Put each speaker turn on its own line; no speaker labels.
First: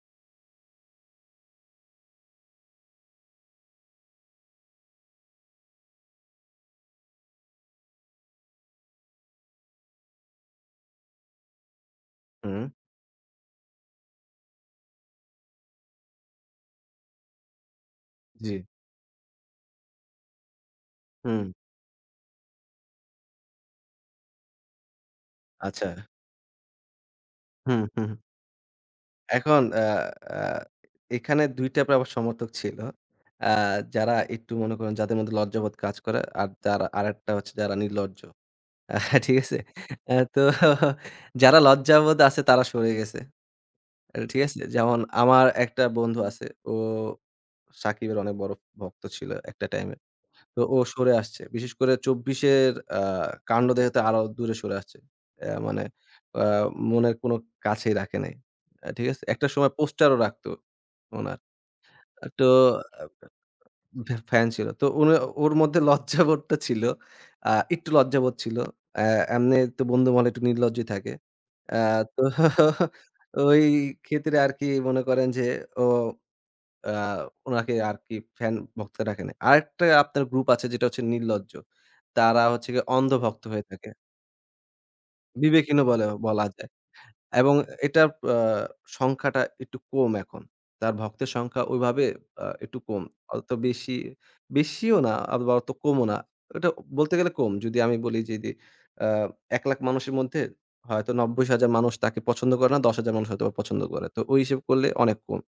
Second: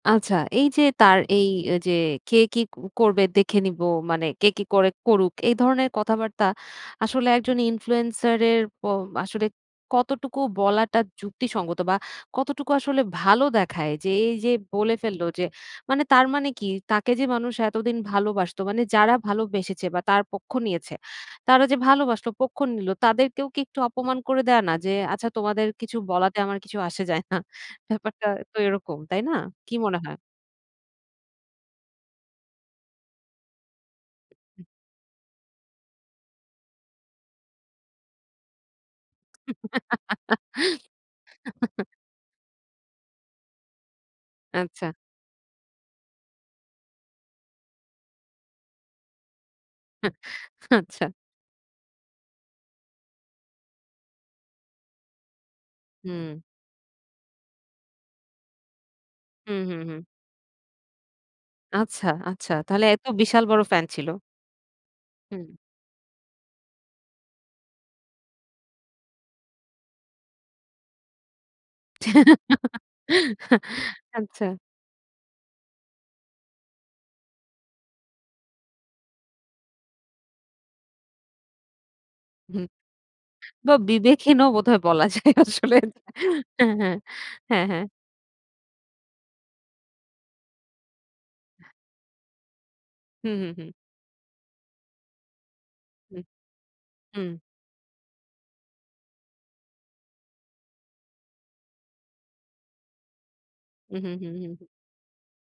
আচ্ছা, এই যে তার এই যে, "কে কি ক করবে? দেখে নিবো।" মানে "কে কি করে? করুক।" এই ধরনের কথাবার্তা আসলে একজন ইনফ্লুয়েন্সার এর প আসলে কতটুকু বলাটা যুক্তিসঙ্গত বা কতটুকু
হুম।
আসলে ভালো দেখায়? যে, এই যে বলে ফেলল যে, মানে তার মানে কি, তাকে যে মানুষ এতদিন ভালোবাসতো
জি।
মানে যারা ভালোবেসেছে বা তার পক্ষ নিয়েছে।
হুম।
তারা যে ভালোবাসল পক্ষ নিলো, তাদের কেও কি একটু অপমান করে দেয় না? যে, "আচ্ছা তোমাদের কিছু
আচ্ছা।
বলাতে, আমার কিছু আসে যায় না।"
হুম, হুম।
ব্যাপারটা তো এরকম, তাই না?
এখন
কি
অ্যা
মনে হয়?
অ্যা এখানে ২ টাইপের সমর্থক ছিল। অ্যা যারা একটু মনে করেন যাদের মধ্যে লজ্জাবোধ কাজ করে, আর দারা আরেকটা হচ্ছে যারা নির্লজ্জ। আ ঠিক আছে? আ তো যারা লজ্জাবোধ আছে তারা সরে গেছে। এর ঠিক আছে?
আচ্ছা।
যেমন আমার একটা বন্ধু আছে। ও সাকিবের অনেক বড় ভক্ত ছিল একটা টাইমে। তো ও
আচ্ছা।
সরে আসছে। বিশেষ করে ২৪ এর আ কান্ড দেখে তো আরো দূরে সরে আসছে। অ্যা মানে
হুম।
আ মনের কোনো কাছেই রাখে নাই। ঠিক আছে? একটা
হু,
সময়
হু, হু।
পোস্টারও রাখতো উনার।
আচ্ছা,
একটু
আচ্ছা। তাহলে
আ
এত বিশাল বড় ফ্যান
এ
ছিল।
ভ্যা ফ্যান ছিল। তো উনার
হুম।
ওর মধ্যে লজ্জাবোধটা ছিল। আ একটু লজ্জাবোধ ছিল। অ্যা এমনি তো বন্ধু মহলে একটু নির্লজ্জাই থাকে। অ্যা তো। ওই ক্ষেত্রে
আচ্ছা।
আরকি মনে করেন যে, ও আ উনাকে আরকি ফ্যান ভক্ত ডাকে না। আরেকটা আপনার গ্রুপ আছে, যেটা হচ্ছে নির্লজ্জ। তারা
হুম।
হচ্ছে গিয়ে অন্ধ ভক্ত হয়ে
বা
থাকে
বিবেকহীনও বোধহয় বলা যায় আসলে।
বিবেকহীন ও বলে, বলা যায়।
হ্যাঁ, হ্যাঁ।
এবং
হ্যাঁ, হ্যাঁ।
এটার আ সংখ্যাটা একটু কম এখন। তার ভক্তের সংখ্যা ঐভাবে আ একটু কম।
হু, হু,
অত
হু।
বেশি, বেশিও না, অথবা অত কমও না।
হুম।
এটা বলতে গেলে
হুম।
কম। যদি আমি বলি যে দি আ ১০০,০০০ মানুষের মধ্যে হয়তো ৯০,০০০ মানুষ তাকে পছন্দ করে না, ১০,০০০ মানুষ হয়তো পছন্দ
হু,
করে।
হু,
তো
হু,
ওই হিসেব
হু।
করলে অনেক কম।